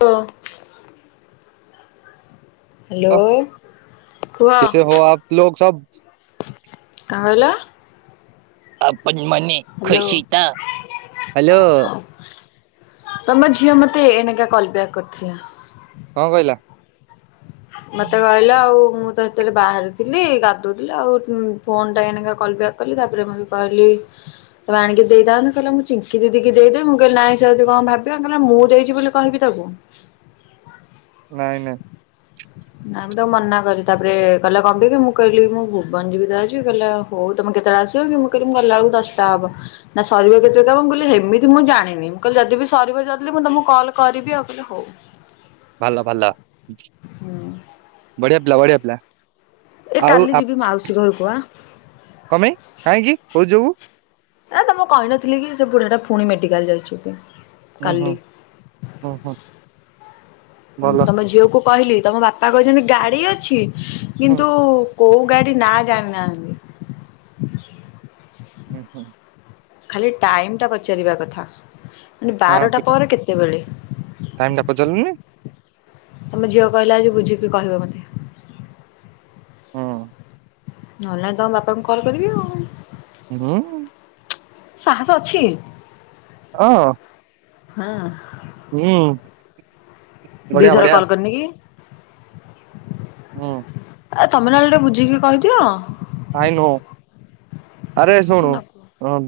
ହଁ। ଓ ହ୍ୟାଲୋ କୁହ କଣ କହିଲ? ଆପଣ ମାନେ ହ୍ୟାଲୋ ଖୁସି ତ ହାଲୋ। ତମ ଝିଅ ମତେ ଏନେକା କଲ୍ ବ୍ୟାକ୍ କରିଥିଲା। କଣ କହିଲା? ମତେ କହିଲା ଆଉ ମୁଁ ତ ସେତେବେଳେ ବାହାରିଥିଲି ଗାଧଉଥିଲି ଆଉ ଉ ଫୋନ୍ ଟା ଏନେକା କଲ୍ ବ୍ୟାକ୍ କଲି ତାପରେ ମୁଁ କହିଲି ତବେ ଆଣିକି ଦେଇଥାଆନ୍ତି କହିଲା ମୁଁ ଚିଙ୍କି ଦିଦିକି ଦେଇଦେବି, ମୁଁ କହିଲ ନାହିଁ ସେ ଯଦି କଣ ଭାବିବେ? କଇଲା ମୁଁ ଦେଇଚି ବୋଲି କହିବି ଦବୁ। ନାଇଁ, ନାଇଁ। ନାଇଁ ମୁଁ ତାକୁ ମନା କଲି। ତା'ପରେ କହିଲା କଁ ପେକି? ମୁଁ କହିଲି ମୁଁ ଭୁବନ ଯିବି ତ ଆଜି, କହିଲା ଆଉ ହଉ ତମେ କେତଳେ ଆସିବ କି? ମୁଁ କହିଲି, ମୁଁ ଗଲାଅଳକୁ ଦଶଟା ହବ। ନା ସରିବ କେତେ କାମ? ମୁଁ କହିଲି ହେମିତି ମୁଁ ଜାଣିନି। ମୁଁ କହିଲି ଯଦି ବି ସରିବ ଜଲ୍ ଦି ମୁଁ ତମକୁ କଲ୍ କରିବି ଆଉ। ହେଲେ ହଉ। ଭଲ ଭଲ, ହୁଁ ବଢିଆ ପିଲା, ବଢିଆ ପିଲା। ଏ ଆଉ କାଲି ଆପ୍, ଯିବି ମାଉସୀ ଘରକୁ ଆ। କଣପାଇଁ, କାହିଁକି, କୋଉଥ୍ ଯୋଗୁ? ଏ ତମକୁ କହିନଥିଲି କି? ସେ ବୁଢାଟା ଫୁଣି ମେଡିକାଲ୍ ଯାଇଛିକି। ଉଁ ହୁଁ, ହୁଁ, ହୁଁ। ଭଲ ତମ ଝିଅକୁ କହିଲି, ତମ ବାପା କହିଛନ୍ତି ଗାଡ଼ି ଅଛି ହୁଁ କିନ୍ତୁ କଉ ଗାଡ଼ି ନାଁ ଜାଣିନାହାଁନ୍ତି? ଉ ହୁଁ। ଖାଲି ଟାଇମ୍ଟା ପଚାରିବା କଥା। ମାନେ ହଁ ବାରଟା ତୁ ପରେ କେତେବେଳେ? ଟାଇମ ଟା ପଚାରିଲୁନି ତମ ଝିଅ କହିଲା ଆଜି ବୁଝିକି କହିବ ମୋତେ। ହୁଁ ନହେଲ, ନାଇଁ ତମ ବାପାଙ୍କୁ କଲ କରିବି ଆଉଁ। [unintelligible] ସାହସ ଅଛି। ଅଁ। ହଁ। ହୁଁ। ବଢିଆ ଦିଥର ବଢିଆ କଲ୍ କରିନି କି? ହୁଁ। ଆ ତମେ ନହେଲେ ଟିକେ ବୁଝିକି କହିଦିଅଁ? ଆାଇ ନୋ, ଆରେ ଶୁଣୁ ନ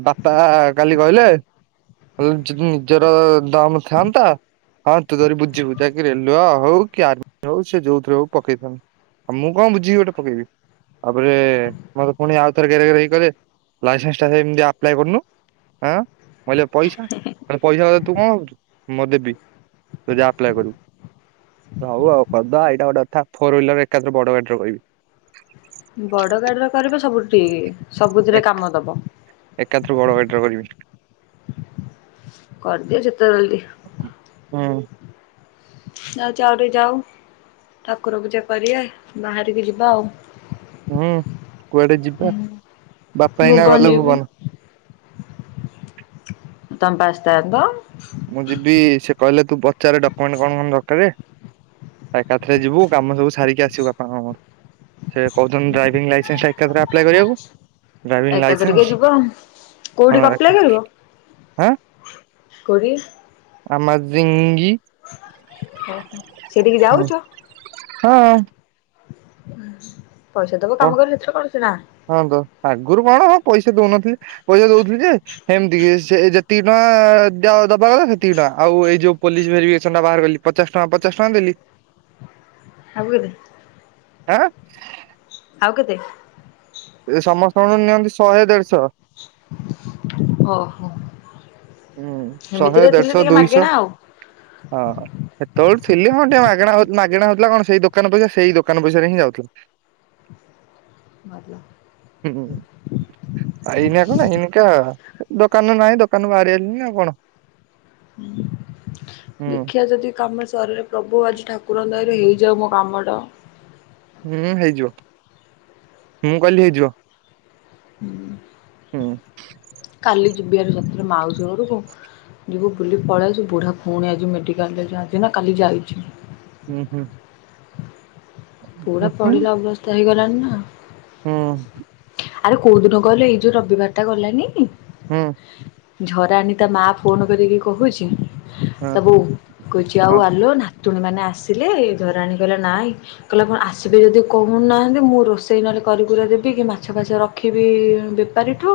ବାପା କାଲି କହିଲେ ଯଦ୍ ନିଜର ଦମ୍ ଥାଆନ୍ତା। ହଁ, ତୁ ଧରି ବୁଝିବୁ। ଯାକି ରେଲୱ ହଉ କି, ଆର୍ମି ହଉ ସେ ଯୋଉଥିରେ ହଉ ପକେଇଥାନ୍ତ୍। ମୁଁ କଣ ବୁଝିକି ଗୋଟେ ପକେଇବି? ଆଉ ଫେରେ ମତେ ପୁଣି ଆଉଥରେ ଗରେ ଗେରେ ହେଇ କହିଲେ, ଲାଇସେନ୍ସ ଟା ସେମିତି ଆପ୍ଲାଏ କରନୁ। ଆଁ ମୁଁ କହିଲ ପଇସା! କହିଲେ ପଇସା କଥା ତୁ କଣ ଭାବୁଛୁ? ମୁଁ ଦେବି। ତୁ ଯା, ଆପ୍ଲାଏ କରିବୁ। ହଉ ଆଉ କର୍ ଦଆ, ଏଇଟା ଗୋଟେ କଥା! ଫୋର୍ ହୁଇଲର୍ ରେ ଏକାଥରେ ବଡ଼ ଗାଡିର କରିବି। ବଡ ଗାଡିର କରିବ ସବୁଠୁ ଠିକି। ସବୁଥିରେ କାମ ଦବ। ଏକାଥରେ ବଡ ଗାଡିର କରିବି କରଦିଅ ଯେତେ ଅଲ୍ ଦି। ହୁଁ। ଯାଉଚି ଆଉଟିକେ ଯାଉ, ଠାକୁର ପୂଜା କରିଆ, ବାହାରିକି ଯିବା ଆଉ। ହୁଁ, କୁଆଡେ ଯିବା? ବାପା ଏଇନା ଭୁବନ ଗଲେ ଯିବି। ଭୁବନ। ତମେ ପା ଆସ୍ ଥାଆନ୍ତ? ମୁଁ ଯିବି ସେ କହିଲେ, ତୁ ପଚାରେ, ଡକୁମେଣ୍ଟ କଣ କଣ ଦରକାରେ? ଏକାଥରେ ଯିବୁ, କାମ ସବୁ ସାରିକି ଆସିବୁ ବାପାଙ୍କର ମୋର। ସେ କହୁଛନ୍ତି ଡ୍ରାଇଭିଂ ଲାଇସେନ୍ସ ଟା ଏକାଥରେ ଆପ୍ଲାଏ କରିଆକୁ। ଡ୍ରାଇଭିଂ ଏକାଥରକେ ଲାଇସେନ୍ସ ଯିବ ଆଉ। ହଁ କୋଉଠି କି ଏକା ଅପ୍ଳାଏ କରିବ? ଆଁ! କୋଉଠି ଆମଜିଙ୍ଗୀ ଓହୋ ସେ ଟିକେ ଯାଉଛ ହଁ ପଇସା ତବ କାମ କର ଭିତରେ କରୁଛି ନା ହଁ ତ ଆଗରୁ କଣ ହଁ ପଇସା ଦଉନଥିଲି ପଇସା ଦଉଥିଲି ଯେ ସେମିତି କି ସେ ଯେତିକି ଟଙ୍କା ଦ ଦବା କଥା ସେତିକି ଟଙ୍କା ଆଉ ଏଇ ଯୋଉ ପୋଲିସ ଭେରିଫିକେସନ ଟା ବାହାର କଲି ପଚାଶ ଟଙ୍କା ପଚାଶ ଟଙ୍କା ଦେଲି ଆଉରେ ହଁ ଆଉ କେତେ ଏ ସମସ୍ତଙ୍କଠୁ ନିଅନ୍ତି ଶହେ ଦେଢଶହ ଓ ହୋ ହୁଁ ଶହେ ଦେଢଶହ ଦୁଇଶହ ମାଗେଣା ଆଉ ହଁ ଏତେବେଳୁ ଥିଲି ହଁ ଟିକେ ମାଗଣା ମାଗେଣା ହଉଥିଲା କଣ ସେଇ ଦୋକାନ ପଇସା ସେଇ ଦୋକାନ ପଇସାରେ ହିଁ ଯାଉଥିଲା [unintelligible] ହୁଁ ଆଇନିଆ କ ଇନକା ଦୋକାନ ନାଇଁ ଦୋକାନରୁ ବାହାରି ତୁ ନା ଆଉ କଣ ହ ହୁଁ। ଦେଖିବା ଯଦି କାମ ସରରେ ପ୍ରଭୁ ଆଜି ଠାକୁର ଦୟରେ ହେଇଯାଉ ମ ବାମଡ଼ ହୁଁ ହେଇଯିବ ମୁଁ କହିଲି ହେଇଯିବ ହୁଁ ହୁଁ କାଲି ଯିବିରେ ଯତଳେ ମାଉସି ଘରକୁ ଯିବୁ ବୁଲି ପଳାଇ ସେ ବୁଢ଼ା ପୁଣି ଆଜି ମେଡ଼ିକାଲରେ ଯ ଆଜି ନା କାଲି ଯାଇଛି ହୁଁ ହୁଁ ପୁରା ହୁଁ ହୁଁ ପଡିଲା ଅବସ୍ଥା ହେଇଗଲାଣି ନା ହୁଁ ଆରେ କୋଉ ଦିନ ଗଲେ ଏଇ ଯୋଉ ରବିବାର ଟା ଗଲାନି ହୁଁ ଝରାଣୀ ତା ମା ଫୋନ କରିକି କହୁଛି ହଁ ତା ବୋଉ କହୁଛି ଆଉ ହଁ ଆଲୋ ନାତୁଣୀ ମାନେ ଆସିଲେ ଧରାଣୀ କହିଲା ନାଇଁ କହିଲେ ଆସିବେ ଯଦି କହୁନାହାନ୍ତି ମୁଁ ରୋଷେଇ ନହଲେ କରିିକୁରା ଦେବି କି ମାଛ ଫାଛ ରଖ ରଖିବି ବେପାରୀଠୁ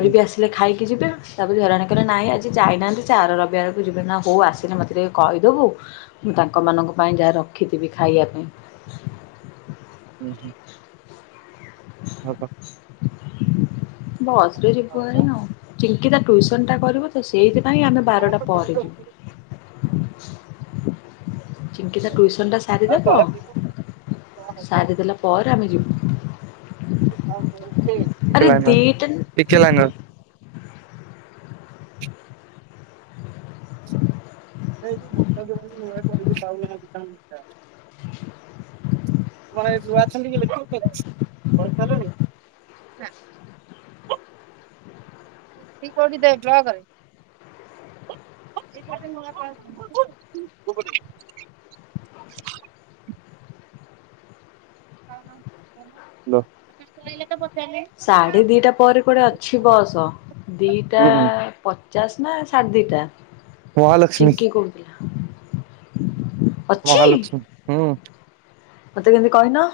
ହୁଁ ଆସିଲେ ଖାଇକି ଯିବେ ତାପରେ ଝରାଣୀ କହିଲା ନାହିଁ ଆଜି ଯାଇନାହାନ୍ତି ସେ ଆର ରବିବାରକୁ ଯିବେ ନା ହଉ ଆସିଲେ ମତେ ଟିକେ କହିଦେବୁ ମୁଁ ତାଙ୍କମାନଙ୍କ ପାଇଁ ଯାହା ରଖିଥିବି ଖାଇବା ପାଇଁ ହୁଁ ହୁଁ ହଁ ହ ବସ୍ରରେ ଯିବୁ ଆଣି ଆଉ ଚିଙ୍କି ତା ଟ୍ୟୁସନ୍ଟା କରିବୁ ତ ସେଇଥିପାଇଁ ଆମେ ବାରଟା ପରେ ଯିବୁ ଚିଙ୍କିତା ଟୁଇସନ ଟା ସାରିଦବ ସାରିଦେଲା ପରେ ଆମେ ଯିବୁ ଆରେ ଟିକେ ଲାଇନ୍ ରେ ଦିଟା ଟିକେ ଟିକେ ଲାଇନ୍ ରେ ସେଇ ଯୋଉ ଭକ୍ତବ୍ୟ କରିବି ପାଉ ମାନେ ନୂଆ ଅଛନ୍ତି କି ଲଖ ପଇସା ହେଲାଣି [unintelligible] [unintelligible] [unintelligible] ସାଢେ ଦିଟା ପରେ ପଢେ ଅଛି ବସ। ଦିଟା ଉଁ ପ ଚାଷ ନା ସାଢ଼ ଦିଇଟା ମହାଲକ୍ଷ୍ମୀ କହୁଥିଲା ଅଛି ମହାଲକ୍ଷ୍ମୀ ହୁଁ ମତେ କେମତି କହିନ?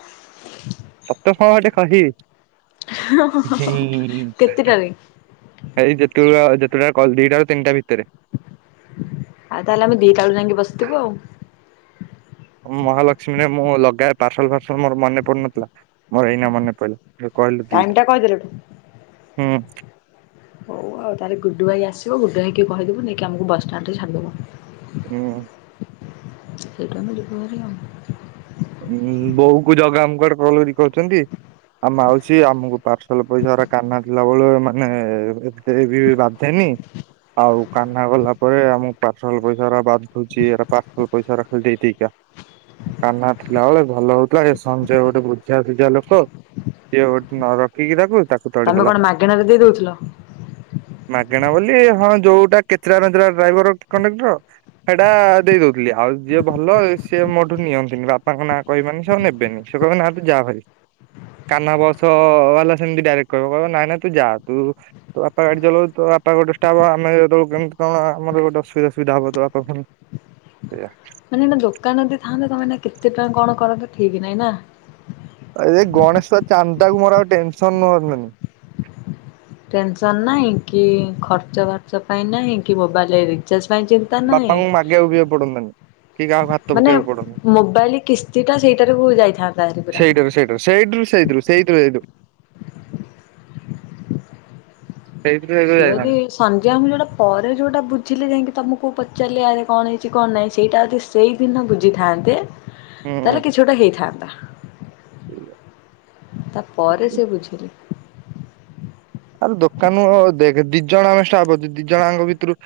ତତେ କ'ଣ କଟେ ଗଟେ କହିବି ହୁଁ। କେତେଟାରେ? ଏଇ ଯେତେବେଳ ଯେତୁଟା କହିବୁ ଦିଟାରୁ ତିନିଟା ଭିତରେ। ଆଉ ତାହେଲେ ଆମେ ଦିଟା ବେଳ ଯାଇକ ବସିଥିବୁ ଆଉ। ମହାଲକ୍ଷ୍ମୀରେ ମୁଁ ଲଗାଏ ପାର୍ସଲ ଫାର୍ସଲ ମୋର ମନେ ପଡୁନଥିଲା ମୋର ଏଇନା ମନେ ପଡିଲା। କହିଲ ଟାଇମ ଦିଇଟା ଟା କହିଦେଲଠୁ ହୁଁ। ହଉ ଆଉ ତାହେ ଗୁଡୁ ଭାଇ ଆସିବ ଗୁଡୁ ଭାଇକି କହିଦବୁ ନେଇକି ଆମକୁ ବସ ଷ୍ଟାଣ୍ଡ ରେ ହୁଁ। ଛାଡିଦବ। ସେଇଟୁ ଆମେ ଯିବୁ ଭାରି ଆଉ। ଉ ବୋଉ କୁ ଜଗ ଆମୁଁ [unintelligible] କରୁଛନ୍ତି। ଆ ମାଉସୀ ଆମକୁ ପାର୍ସଲ ପଇସା ଉରା କାହ୍ନା ଥିଲା ବେଳେ ମାନେ ସେ ବି ବାଧେନି ଆଉ କାହ୍ନା ଗଲା ପରେ ଆମକୁ ପାର୍ସଲ ପଇସା ଉରା ବାଧୁଚି ଏରା ପାର୍ସଲ ପଇସା ଖାଲି ଦେଇ ଦେଇେକା। କାହ୍ନା ଥିଲା ବଳେ ଭଲ ହଉଥିଲା, ଏ ସଞ୍ଜୟ ଗୋଟେ ବୁଝା ସୁଝା ଲୋକ। ସିଏ ଗୋଟେ ନ ରଖିକି ତାକୁ ତାକୁ ତମେ ତଡ଼ିଦେଲା। କଣ ମାଗେଣା ରେ ଦେଇ ଦଉଥିଲ? ମାଗେଣା ବୋଲି ହଁ ଯୋଉଟା କେଚେରା ନାଗାରା ଡ୍ରାଇଭର, କଣ୍ଡକ୍ଟର ସେଇଟା ଦେଇ ଦଉଥିଲି। ଆଉ ଯିଏ ଭଲ ସିଏ ମୋଠୁ ନିଅନ୍ତିନି ବାପ ପାଙ୍କ ନାଁ କହିବି ମାନେ ସେ ଆଉ ନେବେନି ସେ କହିବେ ନା ତୁ ଯାଭାରି କାନ୍ନା ବସବାଲା ସେମିତି ଡାଇରେକ୍ଟ କହିବ ନାଇଁ ନାଇଁ ତୁ ଯା ତୁ ତୋବାପା ଗାଡି ଚଲଉଚି ତୋବାପା ଗୋଟେ ଷ୍ଟାଫ, ଆମେ ବଳକୁ କେମିତି କଣ ଆମର ଗୋଟେ ଅସୁବିଧ ସୁବିଧାବ ବାପାଫୁଣି ସେଇଆ ମାନେ ଏଇନା ଦୋକାନ ଥାନ୍ତା ତମେ ଏଇନା କେତେ ଟଙ୍କା କଣ କରନ୍ତ ଠିକ ନାଇଁ ନା। ଏ ଗଣେଶ ପୂଜା ଚାନ୍ଦାକୁ ମୋର ଆଉ ଟେନସନ। [unintelligible] ଟେନସନ ନାହିଁ କି ଖର୍ଚ୍ଚ ଫାର୍ଚ୍ଚ ପାଇଁ ନାହିଁ କି ମୋବାଇଲ ରିଚାର୍ଜ ପାଇଁ ଚି ବାପାଙ୍କୁ ମାଗିବାକୁବି ଆଉ ପଡନ୍ତାନି। କି କାହାକୁ ହାତ ମାନେ ପକେଇବାକୁ ପଡନ୍ତାନି ମୋବାଇଲ କିସ୍ତିଟା ସେଇଟାରୁ ଉ ଯାଇଥାନ୍ତା ହାରି ପୁରା। ସେଇଟିରୁ ସେଇତିରୁ ସେଇତିରୁ ସେଇତୁ ସେଇଥିରୁ ସେଇଥିରୁ ସିଏ ଯଦି ଯାଇଥାନ୍ତି ସଞ୍ଯୟ ମୁଁ ଯେଉଁଟା ପରେ ଯେଉଁଟା ବୁଝିଲେ ଯାଇକି ତମକୁ ପଚାରିଲେ ଆରେ କଣ ହେଇଚି କଣ ନାହିଁ, ସେଇଟା ଯଦି ସେଇଦିନ ବୁଝିଥାନ୍ତେ ହୁଁ। ତାହେଲେ କିଛି ଗୋଟେ ହେଇଥାନ୍ତା। ତାପରେ ସେ ବୁଝିଲେ। ଆରେ ଦୋକାନ ଦି ଜଣ ଆମେ ଷ୍ଟାପ ଅଛୁ ଦିଜଣଙ୍କ ଭିତରୁ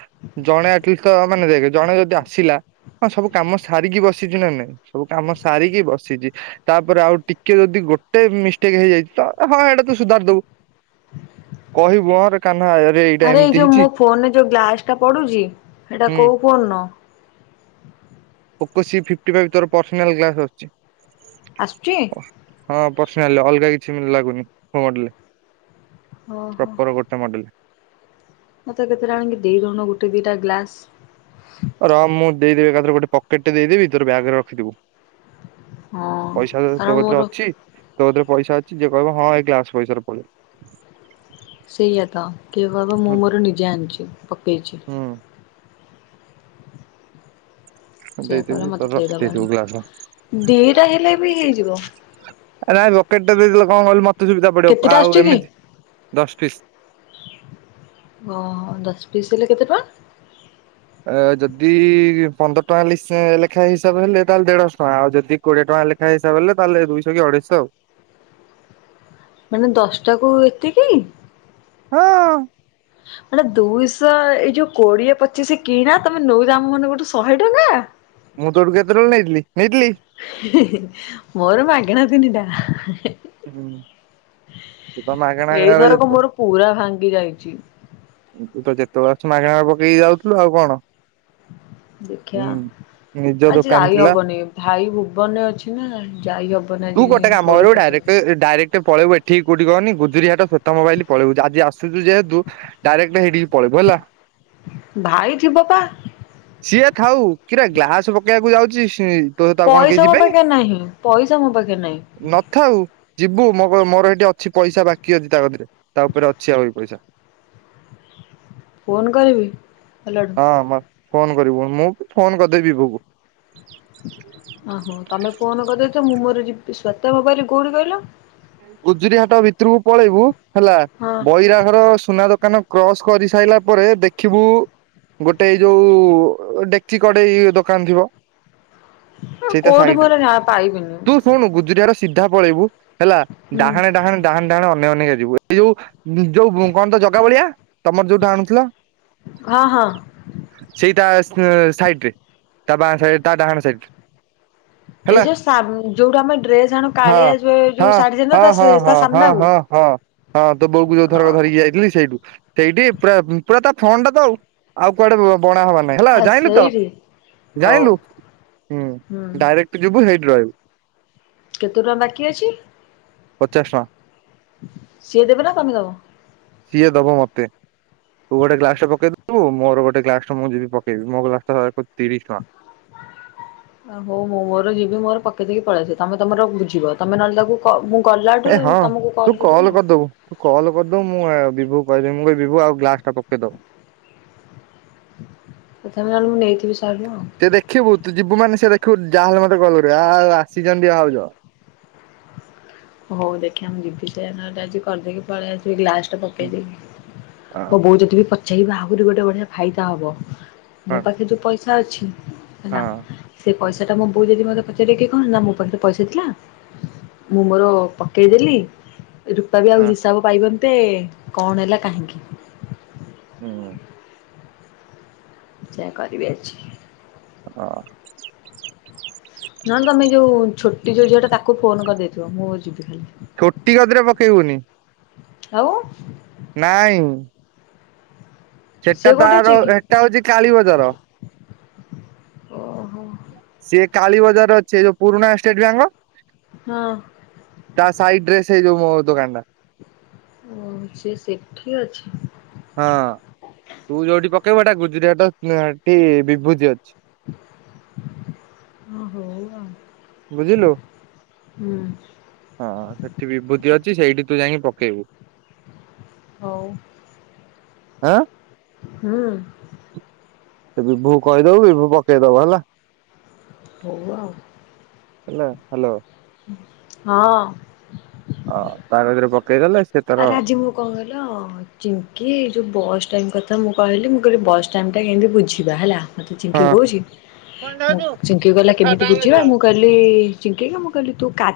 ଜଣେ ଆଟଲିଷ୍ଟ ମାନେ ଦେଖେ ଜଣେ ଯଦି ଆସିଲା ହଁ ସବୁ କାମ ସାରିକି ବସିଚିନାନାଇଁ ସବୁ କାମ ସାରିକି ବସିଚି। ତାପରେ ଆଉ ଟିକେ ଯଦି ଗୋଟେ ମିଷ୍ଟେକ୍ ହେଇଯାଇଛିତ ହଁ ଏଇଟା ତୁ ସୁଧାରିଦବୁ। କହିବୁ ମୋର କାନ୍ନା ଆଇ ଆରେ ଏଇ ଯୋଉ ମୋ ଫୋନ ରେ ଯୋଉ ଗ୍ଲାସଟା ପଡୁଚି ସେଇଟା ହୁଁ କୋଉ ଫୋନର? ଓପ ସି ଫିପ୍ଟି ଫାଇଭ ତୋର ପର୍ସନାଲ ଗ୍ଲାସ ଅଛି। ଆସୁଛି ହଁ ପର୍ସନାଲ ଅଲଗା କିଛିବି ଲାଗୁନିି ମୋ ମଡେଲ ଓହୋ ପପର ଗୋ ତା ମଡେଲ ମତେ କେତେ ଜଣ କଇଟି ଜଣ ଗୋଟେ ଦିଟା ଗ୍ଲାସ୍, ର ମୁଁ ଦେଇଦେବି ଏକାଥରେ ଗୋଟେ ପକେଟେ ଦେଇେଦେବି ତୋର ବ୍ୟାଗରେ ରଖିଥିବୁ, ହଁ। ପଇସା କାରଣ ତୋ ମୋର କତିରେ ଅଛି? ତୋକଥିରେ ପଇସା ଅଛି ଯିଏ କହିବ ହଁ ଏ ଗ୍ଲାସ୍ ପଇସାରେ ପଳେଇ, ସେଇଆ ତ କିଏ କହିବ ମୁଁ ହୁଁ ମୋର ନିଜେ ଆଣିଛି ପକେଇଛି, ହୁଁ ସେଇୟା କହିବ ଦେଇଦେବି ମତେ ତୋର ଦେଇଦବ ରଖିଦେଇଥିବୁ ଗ୍ଲାସ ଆଣିକି ଦିଟା ହେଲେବି ହେଇଯିବ, ଆରେ ନାଇଁ ବକେଟ ଟା ଦେଇଦେଲେ କଁ କହିଲୁ ମତେ ସୁବିଧା ପଡ଼ିବ କେତେଟା ଆଉ ଏମିତି ଦଶ ଫିସ୍, ଓ ହୋ ଦଶ ପିସ୍ ହେଲେ କେତେ ଟଙ୍କା? ଅ ଯଦି ପନ୍ଦର ଟଙ୍କା ହେଲେ ହିସା ଲେଖା ହେଇ ହିସାବ ହେଲେ ତାହେଲେ ଦେଢ଼ଶହ ଟଙ୍କା ଆଉ ଯଦି କୋଡିଏ ଟଙ୍କା ଲେଖ୍ ହେ ହିସାବଲେ ତାହେଲେ ଦୁଇଶହକି ଅଢ଼େଇଶ ଆଉ, ମାନେ ଦଶଟାକୁୁ ଏତିକି? ହଁ, ମାନେ ଦୁଇଶହ ଏଇ ଯୋଉ କୋଡ଼ିଏ ପଚିଶି କିଣା ତମେ ନଉଛ ଆମ ମାନଙ୍କଠୁନଉଚ ଶହେଟଙ୍କା? ମୁଁ ତୋଠୁ କେତେ ଟଙ୍କା ନେଇଥିଲି-ନେଇଥିଲି? ହେ-ହେ ମୋର ମାଗଣା ତିନିଟା ହେ, ତୁତ ମାଗଣା ରେ ଏଇଥରକ ହେଇଯାଇଥିବ, ମୋର ପୁରା ଭାଙ୍ଗି ଯାଇଛି, ତୁତ ଯେତେବେଳେ ଆଛୁ ମାଗଣା ପକେଇକି ଯାଉଛୁ ଆଉ କଣ, ହୁଁ ଦେଖିବା, ନିଜ ଆଜି ଦୋକାନ ଯାଇ ଥିଲା ହବନି ଭାଇ ଭୁବନରେ ଅଛି ନା ଯାଇ ହବନି ଆଜି କୋଉଠି, ଡାଇରେକ୍ଟର ପକେଇବା ଏ ଡାଇରେକ୍ ଟିକେ ପଳେବୁ ଏଠି କଉଠି କହନି ଗୁଜିରି ହାଟ ଛୋଟମୋବାଇଲି ପଳେଇବୁ ଯା ଆଜି ଆସୁଛୁ ଯେହେତୁ, ଡାଇରେକ୍ଟ ହେଇଠିକି ପଳେଇବୁ ହେଲା, ଭାଇ ଯିବପା, ସିଏ ଥାଉ କିରେ ଗ୍ଲାସ୍ ରୋକେଇବାକୁ ଯାଉଛି ସିଏ, ପଇସା ମୋ ପାଖେରେ ନାହିଁ ପଇସା ମୋ ପାଖେରେ ନାହିଁ, ନଥାଉ ଯିବୁ ମୋ କ ମୋର ଏଠି ଅଛି ପଇସା ବାକି ଅଛି ତା କତିରେ ତା ଉପରେ ଅଛି ଆଉ ଏ ପଇସା, ଫୋନ୍ କରିବି ହେଲା, ହଁ ମ ଫୋନ୍ କରିବୁ ମୁଁ ଫୋନ୍ କରିଦେବି ବୁକୁ, ହଁ ହୋ ତମେ ଫୋନ୍ କରିଦେଇଛ ମୁଁ ମୋର ଯି ସ୍ଵେତା ମୋବାଇ କୋଉଠି କହିଲ? ଗୁଜୁରୀ ହାଟ ଭିତରକୁ ପଳେଇବୁ ହେଲା ହଁ ବୈରା ଘର ସୁନା ଦୋକାନ, କ୍ରସ୍ କରି ସାଇଲା ପରେ ଦେଖିବୁ, ଗୋଟେ ଯୋଉ ଡେକ୍ଚି କଡ଼େଇ ଦୋକାନ ଥିବ, ସେଇଟା କୋଉଠି ସାଇଡରେ ମୋର ନା ପାଇବିନି ତୁ ଶୁଣୁ ଗୁଜୁରିଆର ସେ ସିଧା ପଳେଇବୁ ହେଲା ହୁଁ ଡାହାଣେ-ଡାହାଣେ, ଡାହାଣେ-ଡହାଣେ ଅନେଇ-ଅନେଇ କା ଯିବୁ ଏଇ ଯୋଉ-ଯୋଉ କଣ ତ ଜଗା ଭଳିଆ, ତମର ଯୋଉଟା ଆଣୁଥିଲ, ହଁ-ହଁ, ସେଇଟା ସେ ସାଇଡ୍ ରେ ତା ବା ସାଇଡ୍ ତା ଡାହାଣ ସାଇଡ୍, ଏଇ ଯୋଉ ସାମ୍ ଯୋଉଠା ଆମେ ଡ୍ରେସ ଆଣୁ କାଳିଆ ଯୋ ଯୋଉ ଶାଢ଼ୀ, ହଁ-ହଁ-ହଁ-ହଁ-ହଁ-ହଁ, ହଁ ତୋ ବୋଉକୁ ଯୋଉ ଅ ଧର ଧରିକି ଯାଇଥିଲି ସେଇଠୁ ସେଇଠି ପୁରା-ପୁରା ତା ଫନ୍ ଟା ତ ଆଉ, ଆଉ କୁଆଡ଼େ ବ ବଣା ହବାନ୍ ନାହିଁ ହେଲା ଆ ଜାଇଁଲୁ ତ ସେଇଠି। ହଉ ଜାଇଁଲୁ ହୁଁ ହୁଁ ଡାଇରେକ୍ଟ ଯିବୁ ସେଇଠି ରହିବୁ, କେତେ ଟଙ୍କା ବାକି ଅଛି, ପଚାଷ୍ ଟଙ୍କା। ସିଏ ଦେବେନା ତମେ ଦବ? ସିଏ ଦବ ମତେ। ତୁ ଗୋଟେ ଗ୍ଲାସଟେ ପକେଇଦବୁ ମୋର ଗୋଟେ ଗ୍ଲାସଟେ ମୁଁ ଯିବି ପକେଇବି, ମୋ ଗ୍ଲାସଟା ଏକ ତିରିଶ ଟଙ୍କା। ହାଁ ହଉ ମୁଁ ମୋର ଯିବି ମୋର ପକେଇ ଦେଇକି ପଳଆସିବି ତମେ ତମର ବୁଝିବ ତମେ ନହେଲେ ତାକୁ ହଉ ମୁଁ ଗଲାଠୁ ଏ ହଁ ତୁମକୁ ତୁ କଲ୍ କରିବି ଆଉ। କରିଦବୁ ତୁ କଲ୍ କରିଦବୁ ମୁଁ ଏ ବିଭୁକୁ କହିଦେମି ମୁଁ କହିବି ବିଭୁ ଆଉ ଗ୍ଲାସଟା ପକେଇଦବୁ। ତ [unintelligible] ମୁଁ ନେଇଥିବି ଶହେ ଟଙ୍କା ଆଉ। ସେ ଦେଖିବୁ ତୁ ଯିବୁ ମାନେ ସେ ଦେଖିବୁ ଯାହାହେଲେ ମତେ କଲ୍ କରିବ ଆ ଆଉ ଆସିଛନ୍ତି ଭାଉଜ। ହଉ ଦେଖିବା ମୁଁ ଯିବି ସେୟା ନହେଲେ ଆଜି କରିଦେଇକି ପୋଳେଇ ଆସିବି ଗ୍ଲାସଟା ପକେଇଦେଇକି, ହଁ ମୋ ବୋଉ ଯଦି ବି ପ ଛେଇବା ଆହୁରି ଗୋଟେ ବଢ଼ିଆ ଫାଇଦା ହବ, ହଁ ମୋ ପାଖରେ ଯୋଉ ପଇସା ଅଛି ହେଲା ସେ ପଇସାଟା ମୋ ବୋଉ ଯଦି ମତେ ପଚାରେ କି କଣ ହେଲା ମୋ ପାଖରେ ପଇସା ଥିଲା ମୁଁ ମୋର ପକେଇଦେଲି ରୂପା ବି ଆଉ ହଁ ହିସାବ ପାଇବନ୍ତେ କଣ ହେଲା କାହିଁକି? ହୁଁ ସେୟା କରିବି ଆଜି। [unintelligible] ନହଲେ ତମେ ଏ ଯୋଉ ଛୋଟି ଯୋଉ ଝିଅଟା ତାକୁ ଫୋନ୍ କରିଦେଇଥିବ ମୁଁ ଯିବି ଖାଲି। ଛୋଟି କତିରେ ପକେଇବୁନି। ଆଉ? ନାଇଁ। ସିଏ ସେଟା କୋଉଠି ଅଛି ତାର କି? ଏଟା ହଉଛି କାଳୀ ବଜାର। ଓହୋ ସିଏ କାଳୀ ବଜାରରେ ଅଛି ଏ ଯୋଉ ପୁରୁଣା ଷ୍ଟେଟ୍ ବ୍ୟାଙ୍କ ହଁ ତା ସାଇଟ୍ ଡ୍ରେସ ସେ ଯୋଉ ମୋମୋ ଦୋକାନଟା। ଉଁ ସିଏ ସେଠି ଅଛି। ହଁ, ତୁ ଯୋଉଠି ପକେଇବୁ ଏଟା ଗୁଜୁରାଟ [unintelligible] ଣ୍ଟି ବିଭୂତି ଅଛି। ହଁ ହଉ ଆଉ। ବୁଝିଲୁ, ହୁଁ ହଁ ସେଠି ବିଭୂତି ଅଛି ସେଇଠି ତୁ ଯାଇଁକି ପକେଇବୁ। ହଉ। ଆଁ ହୁଁ ସେ ବିଭୁକୁ କହିଦବୁ ବିଭୁ ପକେଇ ଦବ ହେଲା। ହଉ ଆଉ। ହେଲା, ହାଲୋ। ହଁ ଅ ତା କତିରେ ପକେଇଦେଲେ ସେ ତାର ଆରେ ଆଜି ମୁଁ କଣ କିହିଲ ଚିଙ୍କି ଏଇ ଯୋଉ ବସ୍ ଟାଇମ୍ କଥା ମୁଁ କହିଲି ମୁଁ କହିଲି ବସ୍ ଟାଇମଟା କେମିତି ବୁଝିବା ହେଲା। ମତେ ଚିଙ୍କି ହଁ। କହୁଛି, ମୁଁ ଚିଙ୍କି କହିଲା କେମିତି ବୁଝିବା ମୁଁ କହି ଲି ଚିଙ୍କିକି ମୁ କହିଲି ତୁ କା